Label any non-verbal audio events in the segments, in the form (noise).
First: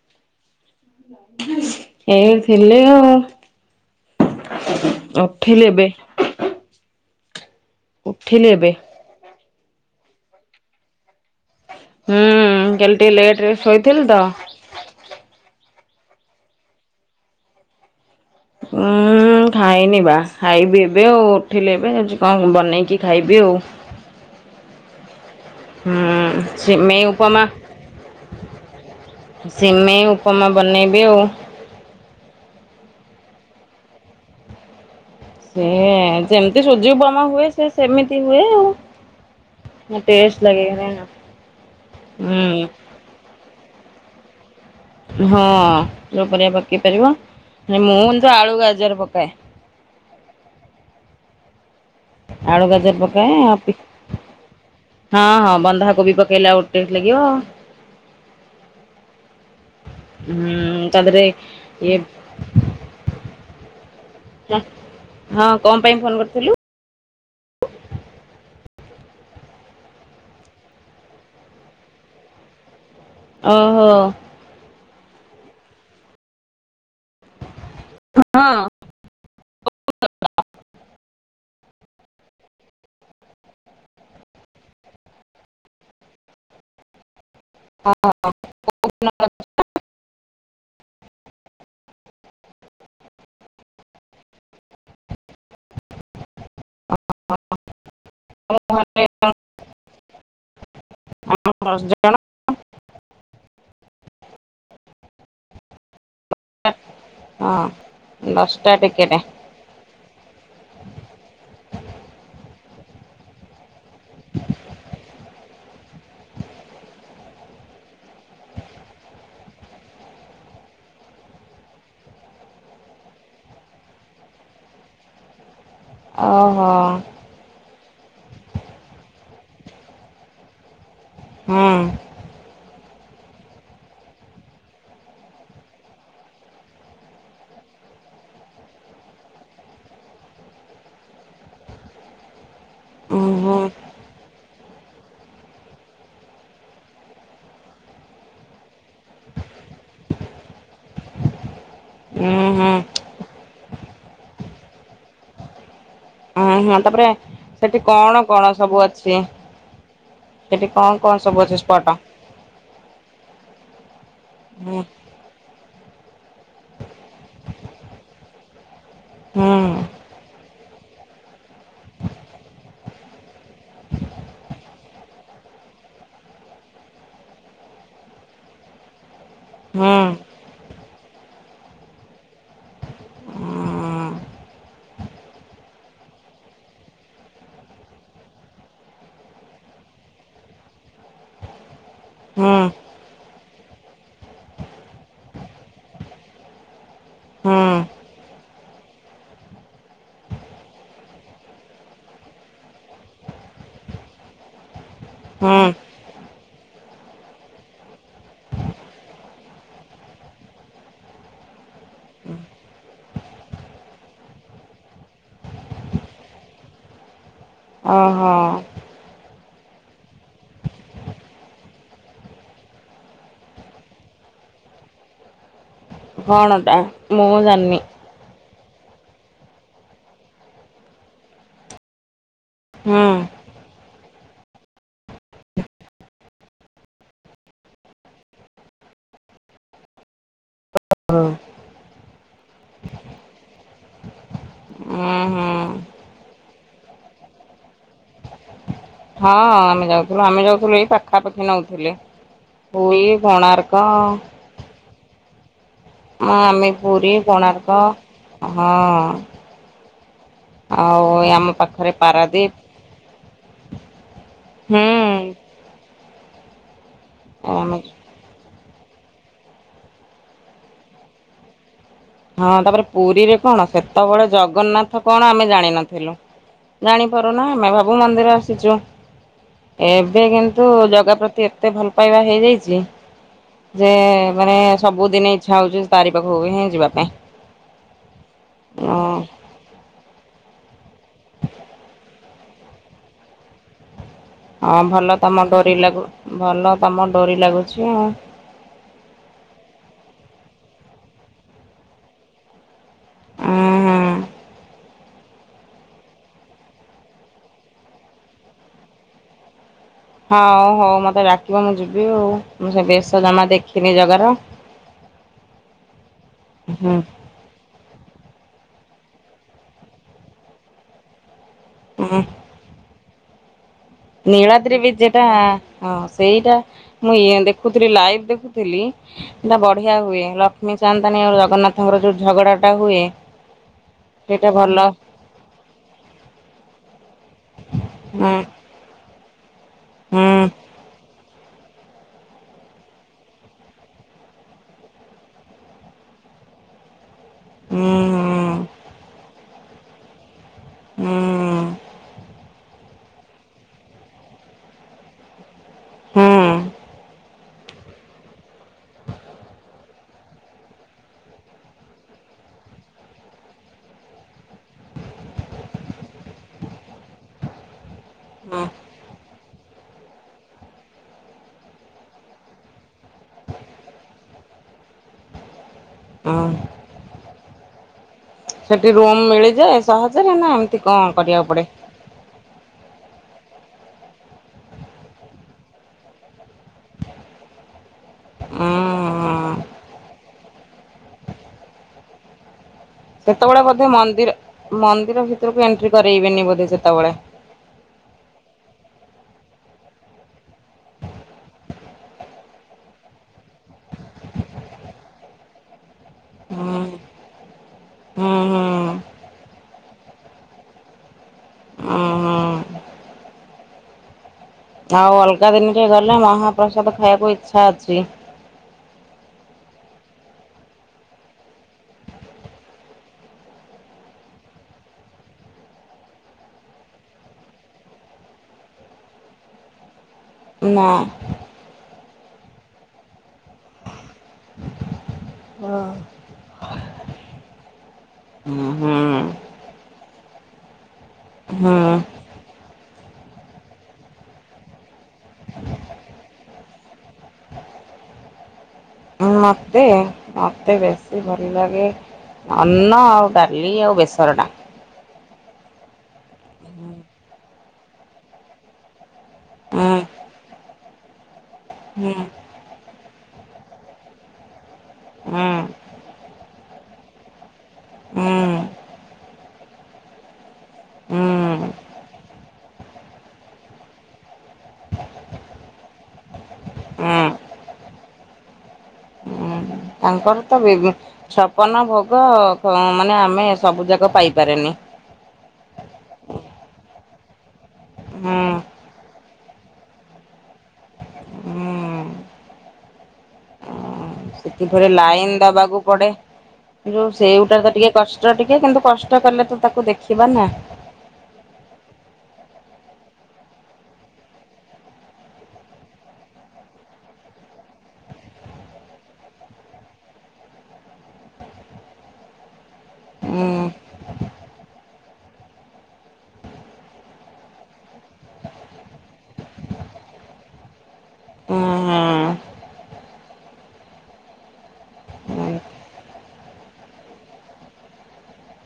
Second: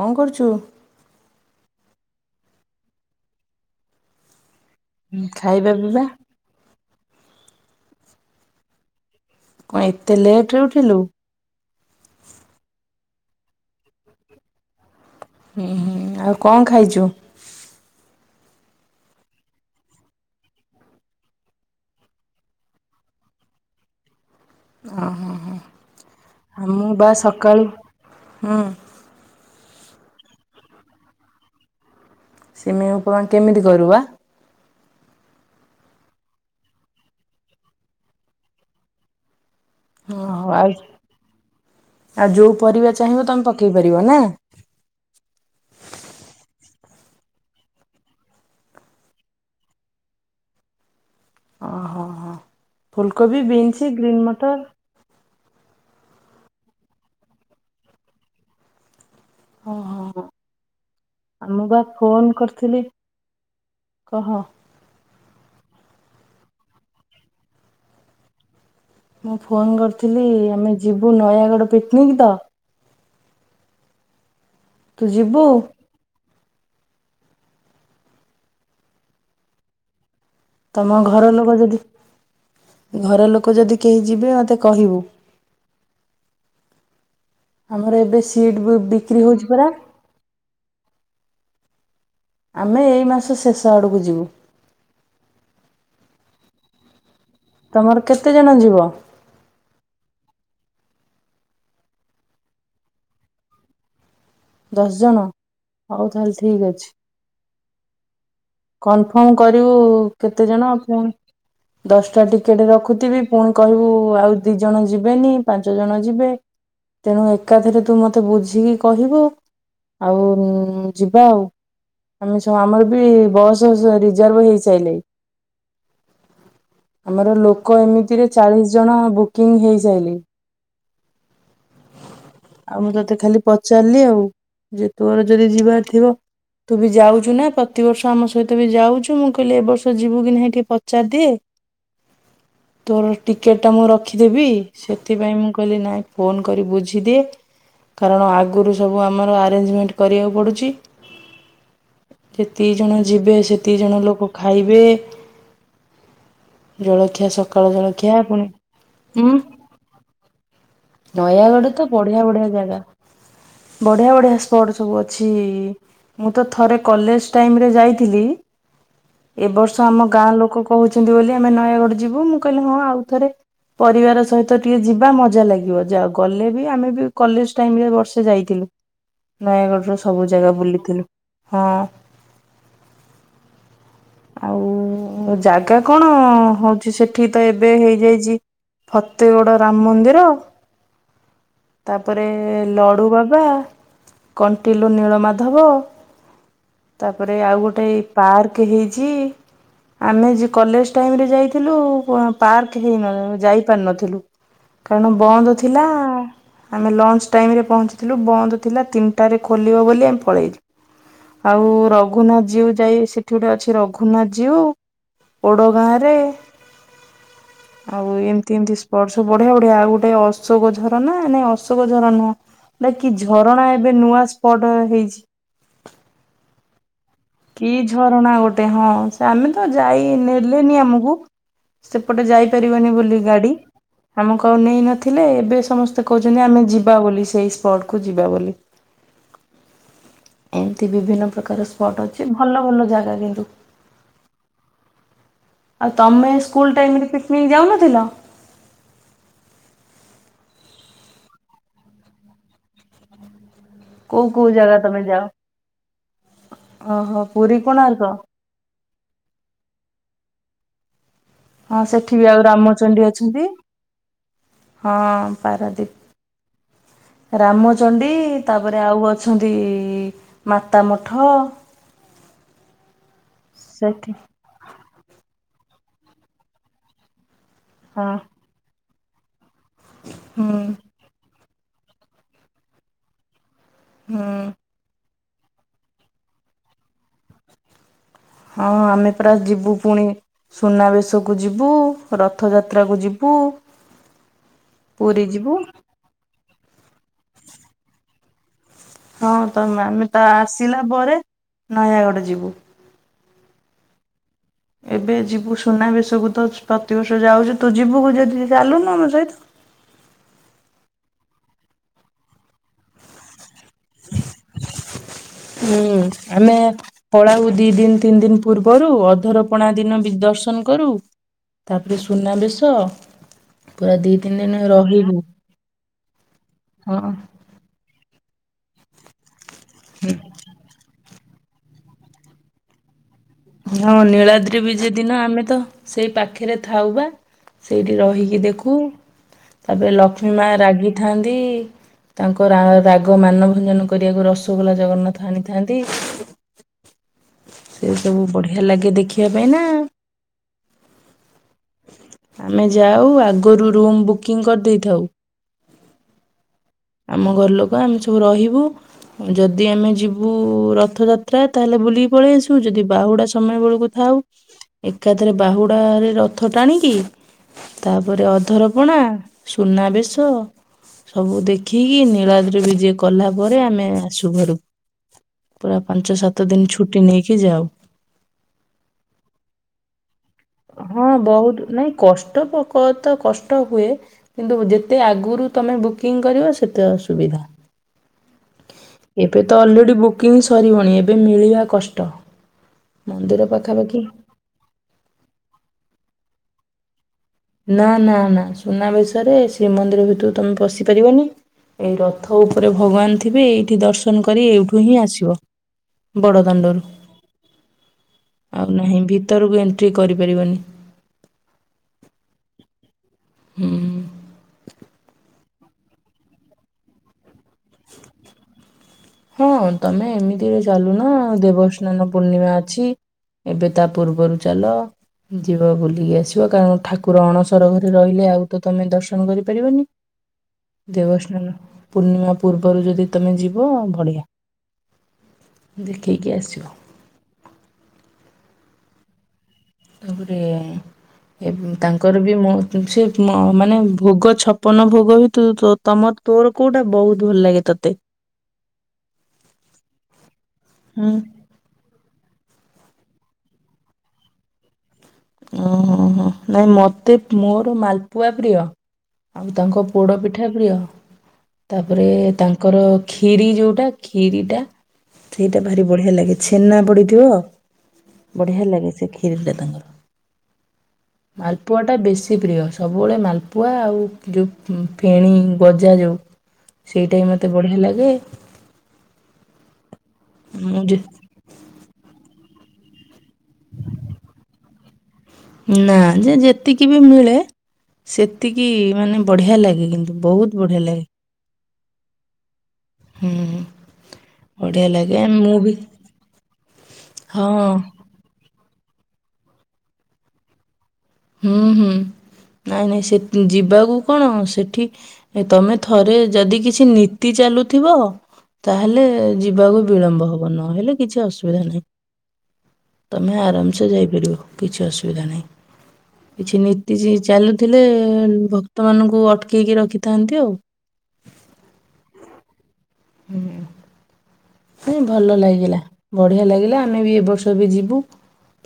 କଣ କରୁଛୁ, ଏଇ ଥିଲେ ଆଉ। ଅଫେଇ ଖାଇବା ଏବେ ପିଇବା ଉଠିଲେ ଏବେ। କଣ ଏତେ ଲେଟରେ ଉଠିଲୁ। ହୁଁ କାଲି ଟିକେ ଲେଟରେ ଶୋଇଥିଲି ତ। ହୁଁ ହୁଁ ଆଉ କଣ ଖାଇଛୁ। ହୁଁ। ଖାଇନି ବା ଖାଇବି ଏବେ ଆଉ ଉଠିଲି ଏବେ ଆ କଣ ବନେଇକି ଖାଇବି ଆଉ। (inaudible) ଓ ହୋ। ହଁ ସେ ମ ଉପ ଉପମା। ସକାଳୁ ହୁଁ ସିମେଇ ଉପମା ବନେଇବି ଆଉ। ସିମି ଉପମା କେମିତି କର। ସେ ଯେମିତି ସୁୂର୍ଯ୍ୟ ବୋମା ହୁଏ ସେ ସେମିତି ହୁଏ ଆଉ। ହଁ ଟେଷ୍ଟ ଲାଗେ ଆଉ ଆଉ ଯୋଉ ହୁଁ ପରିବା ଚାହିଁବ ତମେ ପା ପେଇ ପାରିବ ନା। ହଁ ଯୋଉ ପରିଆ ପକେଇ ପାରିବ। ମୁଁ ତ ଆଳୁ ଗାଜର ପକାଏ। ଓହୋ ହୋ ଆଳୁ ଗାଜର ପକାଏ ଫୁଲକୋବି ଆଉ ପି, ବିନ୍ସ ଗ୍ରୀନ୍ ମଟର ହଁ ହଁ। ବନ୍ଧାକୋବି ପକେଇଲେ ଆଉ ଟେଷ୍ଟ ଲାଗିବ। ଓହୋ। ହଁ ତା ଦେହରେ ଆ ମୁଁ ବା ଇଏ ଫୋନ କରିଥିଲି କହ ହଁ କଣ ପାଇଁ ଫୋନ କରିଥିଲୁ? ମୁଁ ଫୋନ କରିଥିଲି, ଆମେ ଯିବୁ ନୟାଗଡ଼ ପିକନିକ ତ ଓହୋ। ତୁ ଯିବୁ? ହଁ। ତମ ଘର ଲୋକ ଯଦି ଘର ଲୋକ ଯଦି କେହି ଯିବେ ମତେ କହିବୁ। ଆମର ଏବେ ସିଟ୍ ବୁକ୍ ବିକ୍ରି ହଉଛି ପରା। ଆମେ ଏଇ ମାସ ଶେଷ ଆଡକୁ ଯିବୁ। (inaudible) ତମର କେତେ ଜଣ ଯିବ? ହଁ ଆମର ଦଶ ଜଣ। ଦଶ ଜଣ ହଉ ତାହଲେ ଠିକ ଅଛି। ହଁ। ଦଶଟା (inaudible) ଟିକେଟ କନଫର୍ମ କରିବୁ କେତେ ଜଣ ଆ ପୁଣି ଦଶଟା ଟିକେଟ ରଖୁଥିବି ପୁଣି କହିବୁ ଆଉ ଦି ଜଣ ଯିବେନି ପାଞ୍ଚ ଜଣ ଯିବେ? ତେଣୁ ଏକାଥରେ ତୁ ମତେ ବୁଝିକି କହିବୁ? ଆଉ ଯିବା ଆଉ। ଆମେ ସବୁ ଆମର ବି ବସ୍ ରିଜର୍ଭ ହେଇସାଇଲାଣି। ଓହୋ (inaudible) ଆମର ଲୋକ ଏମିତିରେ ଚାଳିଶ ଜଣ ବୁକିଂ ହେଇସାଇଲେ ହୁଁ। ଆଉ ମୁଁ ତତେ ଖାଲି ପଚାରିଲି ଆଉ। ଯେ ତୋର ଯଦି ଯିବାର ଥିବ ତୁ ବି ଯାଉଛୁ ନା ପ୍ରତିବର୍ଷ ଆମ ସହିତ ବି ଯାଉଛୁ, ମୁଁ କହିଲି ଏ ବର୍ଷ ଯିବୁ କି ନାହିଁ ଟିକେ ପଚାରିଦିଏ? ତୋର ଉଁ ହୁଁ ଟିକେଟ୍ ମୁଁ ରଖିଦେବି। ସେଥିପାଇଁ ମୁଁ କହିଲି ନାଇଁ ଫୋନ୍ କରି ବୁଝିଦିଏ। କାରଣ ଆଗରୁ ସବୁ ଆମର ଆରେଞ୍ଜମେଣ୍ଟ କରିବାକୁ ପଡ଼ୁଛି। ଉଁ ଯେତିକି ହୁଁ ଜଣ ଯିବେ ସେତିକି ଜଣ ଲୋକ ଖାଇବେ। ହଁ ହୁଁ ତାପରେ ଜଳଖିଆ ସକାଳ ସେଠି ଜଳଖିଆ କଣ ପୁଣି କଣ ସବୁ ଅଛି? ଉଁ ସେଠି କଣ କଣ ସବୁ ଅଛି ନୟାଗଡ଼ ତ ସ୍ପଟ? ବଢିଆ ବଢିଆ ଜାଗା ବଢିଆ ବଢିଆ ସ୍ପଟ ହୁଁ ସବୁ ଅଛି। ମୁଁ ତ ଥରେ କଲେଜ ଟାଇମରେ ଯାଇଥିଲି। ଏ ହୁଁ ବର୍ଷ ଆମ ଗାଁ ଲୋକ କହୁଛନ୍ତି ବୋଲି। ଆମେ ନୟାଗଡ ଯିବୁ, ମୁଁ କହିଲି ହଁ ଆଉ ଥରେ ପରିବାର ସହିତ ଟିକେ ଯିବା ମଜା ଲାଗିବ ଯାଉ ଗଲେ ବି ଆମେ କଲେଜ ଟାଇମରେ ବର୍ଷେ ଯାଇଥିଲୁ। ହୁଁ। ହୁଁ ନୟାଗଡ଼ରୁ ସବୁ ଜାଗା ବୁଲିଥିଲୁ। ହଁ। ହଁ। ଆଉ ଜାଗା କଣ ହଉଛି ସେଠି ତ ଏବେ ହେଇଯାଇଛି। ଫତେଗଡ଼ ରାମ ମନ୍ଦିର। ତାପରେ ହୁଁ ଲଡ଼ୁ ବାବା, କଣ୍ଟିଲନୀଳମାଧବ। ତାପରେ ହୁଁ ଆଉ ଗୋଟେ ପାର୍କ ହେଇଛି। ଆମେ କଲେଜ ଟାଇମରେ ଯାଇଥିଲୁ। ପାର୍କ ହେ ଯାଇପାରିନଥିଲୁ। କାରଣ ବନ୍ଦ ହୁଁ ଥିଲା। ଆମେ ଲଞ୍ଚ ଟାଇମରେ ପହଞ୍ଚିଥିଲୁ ବନ୍ଦ ଥିଲା। ତିନିଟାରେ ଖୋଲିବ ବୋଲି ଆମେ ପଳେଇଲୁ। ଆଉ ରଘୁନାଥ ଜୀଉ ଯାଇ ସେଠି ଗୋଟେ ଅଛି ରଘୁନାଥ ଜୀଉ। ଓଡ ଗାଁ ରେ (inaudible) ଆଉ ଓହୋ ଏମତି ଏମତି ସ୍ପଟ ସବୁ ବଢିଆ ବଢିଆ ଆଉ ଗୋଟେ ଅଶୋକ ଝରଣା ନାଇଁ ଅଶୋକ ଝରଣା ନୁହଁ। ନା କିି ଝରଣା ଏବେ ନୂଆ ସ୍ପଟ ହେଇଛି। କଣ ଟା? କି ଝରଣା ଗୋଟେ? ହଁ ସେ ଆମେ ତ ଯାଇ ନେଲେନି ଆମକୁ ସେପଟେ ଯାଇ ପାରିବନି ହୁଁ। ବୋଲିୁ ଗାଡି। ଆମକୁ ଆଉ ନେଇ ନଥିଲେ ଏବେ ସମସ୍ତେ କହୁଛନ୍ତି। ଆମେ ଯିବା ବୋଲି ସେଇ ସ୍ପଟ କୁ ଯିବା ବୋଲି। ଏମିତି ହଁ। ବିଭିନ୍ନ ପ୍ରକାର ସ୍ପଟ୍ ଅଛି। ସେ ଭଲ ଭଲ ଜାଗା କିନ୍ତୁ। ଉଁ ହୁଁ (inaudible) ଆଉ ତମେ ସ୍କୁଲ ଟାଇମରେ ପିକନିକ ଯାଉନଥିଲ। ହଁ ଆମେ ଯାଉଥିଲୁ ଆମେ ଯାଉଥିଲୁ ଏଇ ପାଖାପାଖି ନଉଥିଲେ ହଇ ବଣାର୍ କଉ କଉ ଜାଗା ତମେ ଯଅ। ହଁ ଆମେ ପୁରୀ କୋଣାର୍କ ହଁ। ଆଉ ଆମ ହଁ ପାଖରେ ସେଠି ବି ଆଉ ପାରାଦୀପ। ରାମଚଣ୍ଡୀ ଅଛନ୍ତି। ହୁଁ। ହଁ ପାରାଦୀପ। ରାମ ଆମେ ଚଣ୍ଡୀ ତାପରେ ଆଉ ଅଛନ୍ତି ମାତାମଠ। ହଁ ତାପରେ ପୁରୀରେ କଣ ସେତେବେଳେ ଜଗନ୍ନାଥ କଣ ଆମେ ଜାଣିନଥିଲୁ ଜାଣିପାରୁନା ଆମେ ଭାବୁ ହଁ ମନ୍ଦିର ଆସିଛୁ। ଏବେ ହୁଁ କିନ୍ତୁ ଜଗା ପ୍ରତି ଏତେ ଭଲ ପାଇବା ହେଇଯାଇଛି। ଯେ ହୁଁ ମାନେ ସବୁଦିନେ ଇଚ୍ଛା ହଉଛି ତାରି ପାଖକୁ ହିଁ ଯିବା ପାଇଁ। ହଁ ଆମେ ପୁରା ଯିବୁ ପୁଣି ସୁନାବେଶକୁ ଯିବୁ ରଥଯାତ୍ରାକୁ ଯିବୁ। ହଁ ଭଲ ପୁରୀ ତମ ଯିବୁ ଡୋରି ଲାଗୁ ଭଲ ତମ ଡୋରି ଲାଗୁଛି ଆଉ। ହଁ ତମ ଆମେ ତ ଆସିଲା ପରେ ନୟାଗଡ ଯିବୁ। ହୁଁ ହୁଁ। ଏବେ ଯିବୁ ସୁନାବେେଶକୁୁ ତ ପ୍ରତିବର୍ଷ ଯାଉଛୁ ତୁ ଯିବୁ ଯଦି ଚାଲୁନୁ ଆମ ସହିତ। ହଁ ହଉ ମତେ ଡାକିବ ମୁଁ ଯିବି ଆଉ ମୁ ସେ ବେଶ ଜମା ଦେଖି ତିନି ଜାଗ ର। ହୁଁ ଆମେ ପଳାଉ ଦି ଦିନ ତିନି ଦିନ ପୂର୍ବରୁ। ଅଧରପଣା ଦିନ ଦର୍ଶନ କରୁ ତାପରେ ସୁନା ବେଶ ନୀଳଦ୍ରି ବି ଯେଟା ହଁ ସେଇଟା ହଁ ମୁଁ ଇଏ ଦେଖୁି ଲାଇଭ ଦେ ଥିଲି ସେଟା ବଢିଆ ହୁଏ ଲକ୍ଷ୍ମୀ ଚାନ୍ଦଣୀ ଆଉ ଜଗନ୍ନାଥଙ୍କର ଯୋଉ ଝଗଡା ଟା ହୁଏ। ହଁ ସେଇଟା ନୀଳାଦ୍ରି ଭଲ ବିଜେ ଦିନ ଆମେ ତ ସେଇ ପାଖରେ ଥାଉ ବା। ସେଇଠି ହୁଁ ରହିକି ଦେଖୁ। ତାପରେ ହୁଁ ଲକ୍ଷ୍ମୀ ମା ରାଗିଥାନ୍ତି। ତାଙ୍କ ରାଗ ମାନଭଞ୍ଜନ କରିବାକୁ ରସଗୋଲା ଜଗନ୍ନାଥ ଆଣିଥାନ୍ତି। (inaudible) ସେ ହୁଁ ସବୁ ବଢିଆ ଲାଗେ ଦେଖିବା ପାଇଁ ନା। ହୁଁ ଆମେ ଯାଉ ଆଗରୁ ରୁମ୍ ବୁକିଂ କରିଦେଇଥାଉ। ହୁଁ। ଆମ ଘର ଲୋକ ଆମେ ସବୁ ରହିବୁ। ଯଦି ଆମେ ଯିବୁ ରଥଯାତ୍ରା ତାହେଲେ ବୁଲିକି ପଳେଇ ଆସିବୁ ଯଦି ବାହୁଡା ସମୟ ବେଳକୁ ଥାଏ। ହଁ। ଏକାଥରେ ବାହୁଡାରେରେ ରଥ ଟାଣିକି ତାପରେ ହଁ ଅଧରପଣା ସୁନାବେେଶ ସବୁ ଦେଖି ଦେଖିକି ନୀଳାଦ୍ର ବିଜେ କଲା ପରେ ଆମେ ଆସୁ ଘାରୁ। ପୁରା ପାଞ୍ଚ ସାତ ହଁ। ଦିନ ଛୁଟି ନେଇକି ଯାଉ। ସେଠି ରୁମ୍ ମିଳିଳେଯାଏ ସାହାଜ ହଁ ବହୁତ ନାଇଁ କଷ୍ଟ। କ ତ କଷ୍ଟ ହୁଏ କିନ୍ତୁ ଯେତେ ଆଗରୁ ତମେ ବୁକିଂ କରିବ ସେତେ ଅସୁବିଧା। (inaudible) ଏବେ ତ ଅଲରେଡି ବୁକିଂ ସରିବଣି ଏବେ ମିଳିବା କଷ୍ଟ। ମନ୍ଦିର ସେତେବେଳେ ବୋଧେ ପାଖାପାଖି ମନ୍ଦିର ମନ୍ଦିର ଭିତରକୁ ଏଣ୍ଟ୍ରି କରେଇବେନି ବୋଧେ ସେତେବେଳେ। ନା ନା ନା ସୁନାବେଶରେ ଶ୍ରୀମନ୍ଦିର ଭିତରୁ ତମେ ପଶି ପାରିବନି। ଏଇ ରଥ ଉପରେ ଭଗବାନ ଥିବେ ଏଇଠି ଦର୍ଶନ କରି ଏଇଠୁ ହିଁ ଆସିବ। ହୁଁ ବଡ଼ଦାଣ୍ଡରୁ। ହୁଁ ହୁଁ। ଆଉ ନାହିଁ ଭିତରକୁ ଏଣ୍ଟ୍ରି କରିପାରିବନି। ଉଁ ହୁଁ ହୁଁ। ଆଉ ଅଲଗା ଦିନ ରେ ଗଲେ ମହାପ୍ରସାଦ ଖାଇବାକୁ ଇଚ୍ଛା ଅଛି ହଁ ତମେ ଏମିତିରେ ଚାଲୁନ ଦେବସ୍ନାନ ପୂର୍ଣ୍ଣିମା ଅଛି ଏବେ ତା ପୂର୍ବରୁ ଚାଲ ଯିବା ବୁଲିକି ଆସିବ କାରଣ ଠାକୁର ଅଣସର ଘରେ ରହିଲେ ଆଉ ତ ତମେ ଦର୍ଶନ କରିପାରିବନି। ନା। ଦେବସ୍ନାନ ପୂର୍ଣ୍ଣିମା ପୂର୍ବରୁ ଯଦି ତମେ ଯିବ ହଁ। (unintelligible) ଦେଖେଇକି ଆସିବ ହୁଁ ତାପରେ ହୁଁ ତାଙ୍କର ବି ମ ସେ ମାନେ ଭୋଗ ଛପନ ଭୋଗ ବି ତମ ତୋର କୋଉଟା ବହୁତ ଭଲ ଲାଗେ ତତେ? ମତେ ମତେ ହୁଁ ବେଶୀ ଭଲ ଲାଗେ ଅନ୍ନ ଆଉ ଡାଲି ଆଉ ବେସର ଟା। ଓ ହୋ ନାଇଁ ମତେ ମୋର ମାଲପୁଆ ପ୍ରିୟ। ଆଉ ତାଙ୍କ ହୁଁ ପୋଡ଼ ପିଠା ପ୍ରିୟ ତାପରେ ହୁଁ ତାଙ୍କର ଖିରି ଯୋଉଟା ଖିରି ଟା ହୁଁ ସେଇଟା ଭାରି ବଢି଼ଆ ଲାଗେ ଛେନା ପଡିଥିବ ହୁଁ ବଢିଆ ଲାଗେ ସେ କ୍ଷୀରି ରେ ତାଙ୍କର। (unintelligible) ମାଲପୁଆ ଟା ବେଶୀ ପ୍ରିୟ ସବୁବେଳେ ମାଲପୁଆ ଆଉ ଯୋଉ ଫେଣି ଗଜା ସେଇଟା ହୁଁ। ହ ମତେ ବଢିଆ ଲାଗେ। ହୁଁ ତାଙ୍କର ତ ମୁଁ ବି ଯେ ଛପନ ଭୋଗ। ହ ମାନେ ଆମେ ସବୁ ଯାକ ପାଇପାରେନି। ନା ଯେ ଯେତିକି ବି ମିଳେ ହୁଁ ସେତିକିମାନେ ବଢି଼ଆ ଲାଗେ କିନ୍ତୁ ବହୁତ ବଢି଼ଆ ଲାଗେ। ହୁଁ ହୁଁ। ସେଥିପରେ ବଢିଆ ଲାଗେ ଲାଇନ ମୁଁ ବି ଦବାକୁ ପଡେ଼ ଯୋଉ ସେଇଗଟା ହଁ ତ ଟିକେ କଷ୍ଟ ଟିକେ କିନ୍ତୁ କଷ୍ଟ କଲେ ତୁ ତାକୁ ଦେଖିବା ନା। ହୁଁ ହୁଁ। ନାଇଁ ନାଇଁ ସେ ଯିବାକୁ କଣ ସେଠି ତମେ ଥରେ ଯଦି କିଛି ନୀତି ଚା ଚାଲୁଥିବ ତାହେଲେ ଯିବାକୁ ବିଳମ୍ବ ହବ ନହେଲେ କିଛି ଅସୁବିଧା ନାହିଁ। ତମେ ଉଁ ଆରାମସେ ଯାଇପାରିବ କିଛି ଅସୁବିଧା ନାହିଁ। କିଛି ନୀତି ଚାଲୁଥିଲେ ଭକ୍ତ ମାନଙ୍କୁ ଅଟକେଇକି ରଖିଥାନ୍ତି ଆଉ ହଁ ହଁ। ହୁଁ। ହ ଭଲ ଲାଗିଲା ହୁଁ ବଢି଼ଆ ଲାଗିଲା ଆମେ ବି ଏବ ବର୍ଷ ବି ଯିବୁ।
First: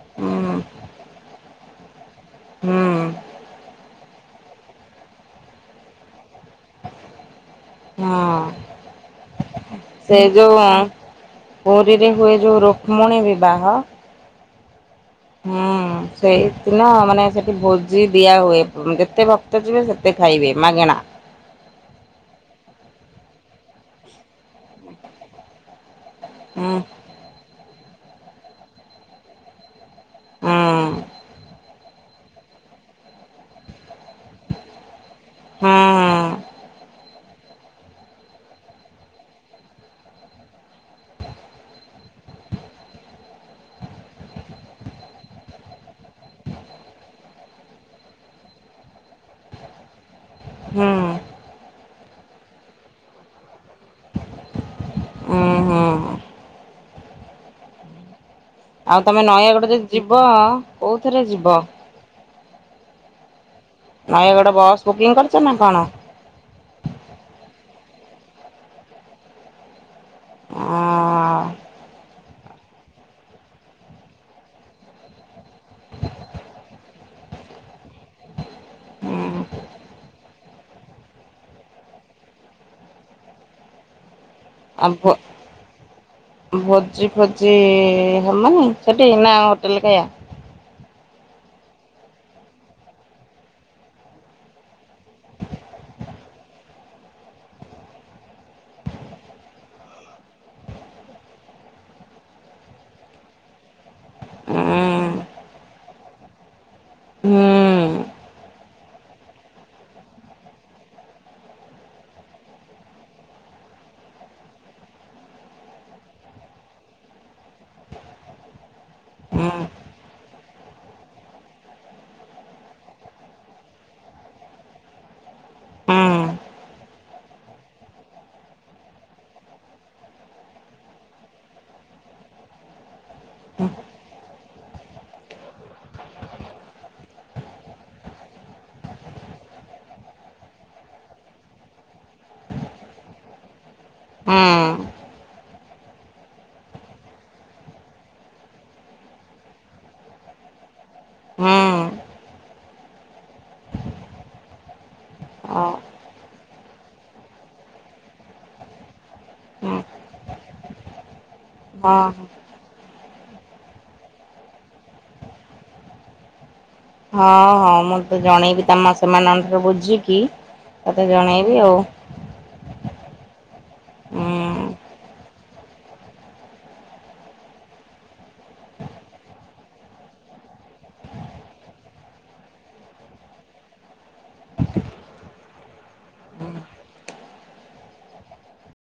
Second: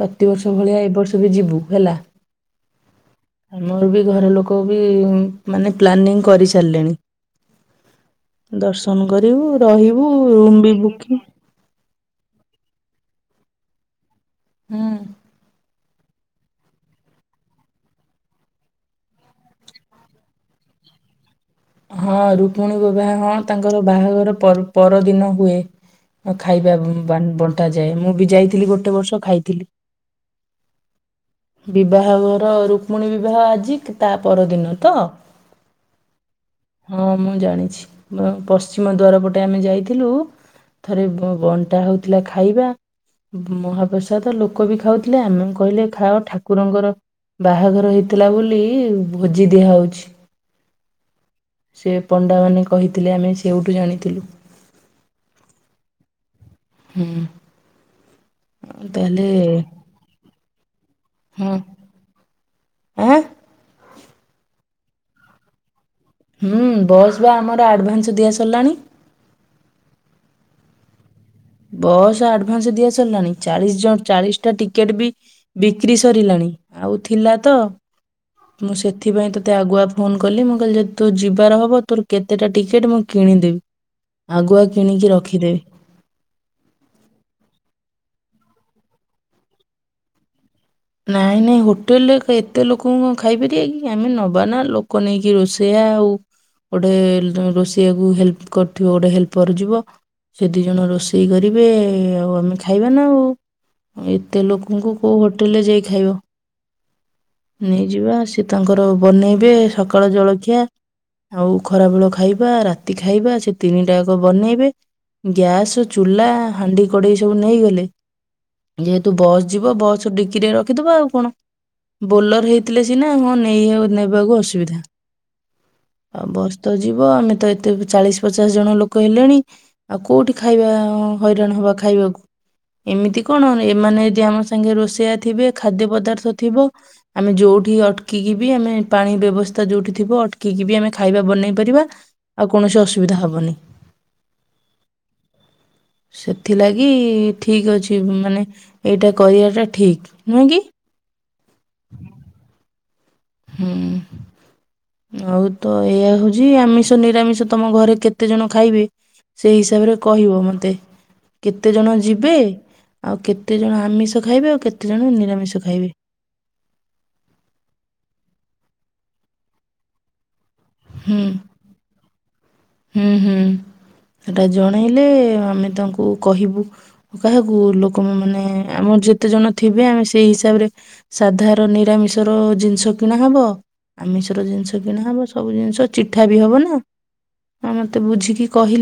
ପ୍ରତିବର୍ଷ ଭଳିଆ ଏ ବର୍ଷ ବି ଯିବୁ ହେଲା। ହୁଁ ଆମର ବି ଘର ଲୋକ ବି ମାନେ ପ୍ଲାନିଂ କରିସାରିଲେଣି। ହଁ। ଦର୍ଶନ କରିବୁ ରହିବୁ ସେ ଯୋଉ ରୁମ ବ (unintelligible) ପୁରୀରେ ହୁଏ ଯେଉଁ ରୁକ୍ମଣୀ ବିବାହ ହୁଁ। ହଁ। ହଁ ସେଇଦିନ ମାନେ ସେଠି ଭୋଜି ଦିଆହୁଏ। ଯେତେ ଭକ୍ତ ଯିବେ ସେତେ ଖାଇବେ ମା (inaudible) ହଁ ରୁକ୍ମଣୀ ବିବାହ ତାଙ୍କର ବାହାଘର ପର ପରଦିନ ହୁଏ। ଖାଇବା ଆଉ ବଣ୍ଟା ଯାଏ ମୁଁ ବି ଯାଇଥିଲି ଗୋଟେ ବର୍ଷ ଖାଇଥିଲି। ବିବାହ ଘର ରୁକ୍ମଣୀ ବିବାହ ଆଜି ତା ପରଦିନ ତ ହଁଁ ହଁ ମୁଁ ଜାଣିଛି ପଶ୍ଚିମ ଦ୍ୱାର ପଟେ ଆମେ ଯାଇଥିଲୁ ଥରେ ବ ବଣ୍ଟା ହୋଉଥିଲା ଖାଇବା ମହାପ୍ରସାଦ ଲୋକ ବି ଖାଉଥିଲେ ଆମେ କହିଲେ ଖାଅ ଠାକୁରଙ୍କର ବାହାଘର ହେଇଥିଲା ବୋଲି ଭୋଜି ଦିଆହଉଛି। ହୁଁ। ସେ ପଣ୍ଡାମାନେ କହିଥିଲେ ଆମେ ସେଉଠୁ ଜାଣିଥିଲୁ। ହୁଁ। ଆଉ ତମେ ତାହେଲେ ନୟାଗଡ ଯଦି ଯିବ କୋଉଥିରେ ହଁ ଯିବ। ଆଁ ନୟାଗଡ଼ ବସ୍ ବୁକିଂ କରିଛ ନାଁ କଣ? ହୁଁ ବସ୍ ବା ଆମର ଆଡ୍ ଭାନ୍ସ୍, ଦିଆ ସରିଲାଣି। ଆ ବସ୍ ଆଡ୍ ଭାନସ୍, ଦିଆ ସରିଲାଣି ଚାଳିସ୍ ଜ ଚାଳିସ୍ ଟା ଟିକେଟ୍ ବି ବିକ୍ରି ସରିଲାଣି ଆଉ ଥିଲା ତ ମୁଁ ସେଥିପାଇଁ ତୋତେ ଆଗୁଆ ଫୋନ କଲି ମୁଁ କହିଲି ଯେ ତୋ ଯିବାର ହବ ତୋର କେତେ ଟା ଟିକେଟ ମୁଁ ଫୁ କିଣିଦେବି ଆଗୁଆ କିଣିକି ଭୋ ରଖିଦେବି। ଭୋଜି, ଫୋଜି ହବ ନାଁ ସେଠି ନାଁ ହୋଟେଲ୍ ରେ ଖାଇବା। ନାଇଁ ନାଇଁ ହୋଟେଲ୍ ରେ ଏତେ ଲୋକଙ୍କୁ ଖାଇପରିବାକି, ଆମେ ନବା ନାଁ ଲୋକ ନେଇକି ରୋସେୟା ଆଉ ଗୋଟେ ରୋଷେଇଆକୁ ହେଲ୍ପ କରିଥିବ ଗୋଟେ ହେଲ୍ପର ଯିବ। ସେ ଦି ଜଣ ରୋଷେଇ କରିବେ ଆଉ ଆମେ ଖାଇବା ନା ଆଉ। ଏତେ ଲୋକଙ୍କୁ କୋଉ ହୋଟେଲ୍ ରେ ଯାଇ ଖାଇବ। ହଁ ନେଇଯିବା ସି ତାଙ୍କର ବନେଇବେ ସକାଳ ଜଳଖିଆ ଆଉ ଖରାବେଳ ଖାଇବା ରାତି ଖାଇବା ସେ ତିନିଟାକ ବନେଇବେ ଗ୍ୟାସ୍ ଚୁଲା ହାଣ୍ଡି କଡ଼େଇ ସବୁ ନେଇଗଲେ ଯେହେତୁ ବସ୍ ଯିବ ବସ୍ ଡିକିରେ ରଖିଦବ ଆଉ କଣ। ବୋଲର ହେଇଥିଲେ ସିନା ହଁ ନେଇ ନେବାକୁ ଅସୁବିଧା। ହୁଁ। ଆଉ ବସ୍ ତ ଯିବ ଆମେ ତ ଏତେ ଚାଳିଶ, ପଚାଶ ଜଣ ଲୋକ ହେଲେଣି ଆଉ କୋଉଠି ଖାଇବା ହଇରାଣ ହବା ଖାଇବାକୁ। ଏମିତି କଣ ଏମାନେ ଯଦି ଆମ ସାଙ୍ଗେ ରୋଷେଇଆ ଥିବେ ଖାଦ୍ୟ ପଦାର୍ଥ ଥିବ ଆମେ ଯୋଉଠି ଅଟକିକି ବି ଆମେ ପାଣି ବ୍ୟବସ୍ଥା ଯୋଉଠି ଥିବ ଅଟକିକି ବି ଆମେ ଖାଇବା ବନେଇ ପାରିବ ଆଉ କୌଣସି ଅସୁବିଧା ହବନି। ହୁଁ। ସେଥିଲାଗି ଠିକ୍ ଅଛି। ମାନେ ଏଇଟା କରିବାଟା ଠିକ୍ ନୁହେଁକି। ହଁ। ହୁଁ ଆଉ ତ ଏଇଆ ହଉଛି ଆମିଷ ନିରାମିଷ ତମ ଘରେ କେତେ ଜଣ ଖାଇବେ? ସେଇ ହିସାବରେ କହିବ ମତେ କେତେ ଜଣ ଯିବେ ଆଉ କେତେଜଣ ଆମିଷ ଖାଇବେ ଆଉ କେତେଜଣ ନିରାମିଷ ଖାଇବେ? ହଁ ହଁ ମୁଁ ତ ଜଣେଇବି ତମ ସେମାନ ଅନୁସାରେ ବୁଝିକି ତତେ ହୁଁ ଜଣେଇବି ଆଉ। ହୁଁ ହୁଁ। ସେଟା ଜଣେଇଲେ ଆମେ ତାଙ୍କୁ କହିବୁ କାହାକୁ ଲୋକ ମାନେ ଆମର ଯେତେ ଜଣ ଥିବେ ଆମେ ସେଇ ହିସାବରେ ସାଧାର ନିରାମିଷର ଜିନିଷ କିଣା ହବ। ଆମିଷର ଜିନିଷ କିଣାହବ ସବୁ ଜିନିଷ ଚିଠା ବି ହବ ନା ହଁ ମତେ ବୁଝିକି କହିଲ୍।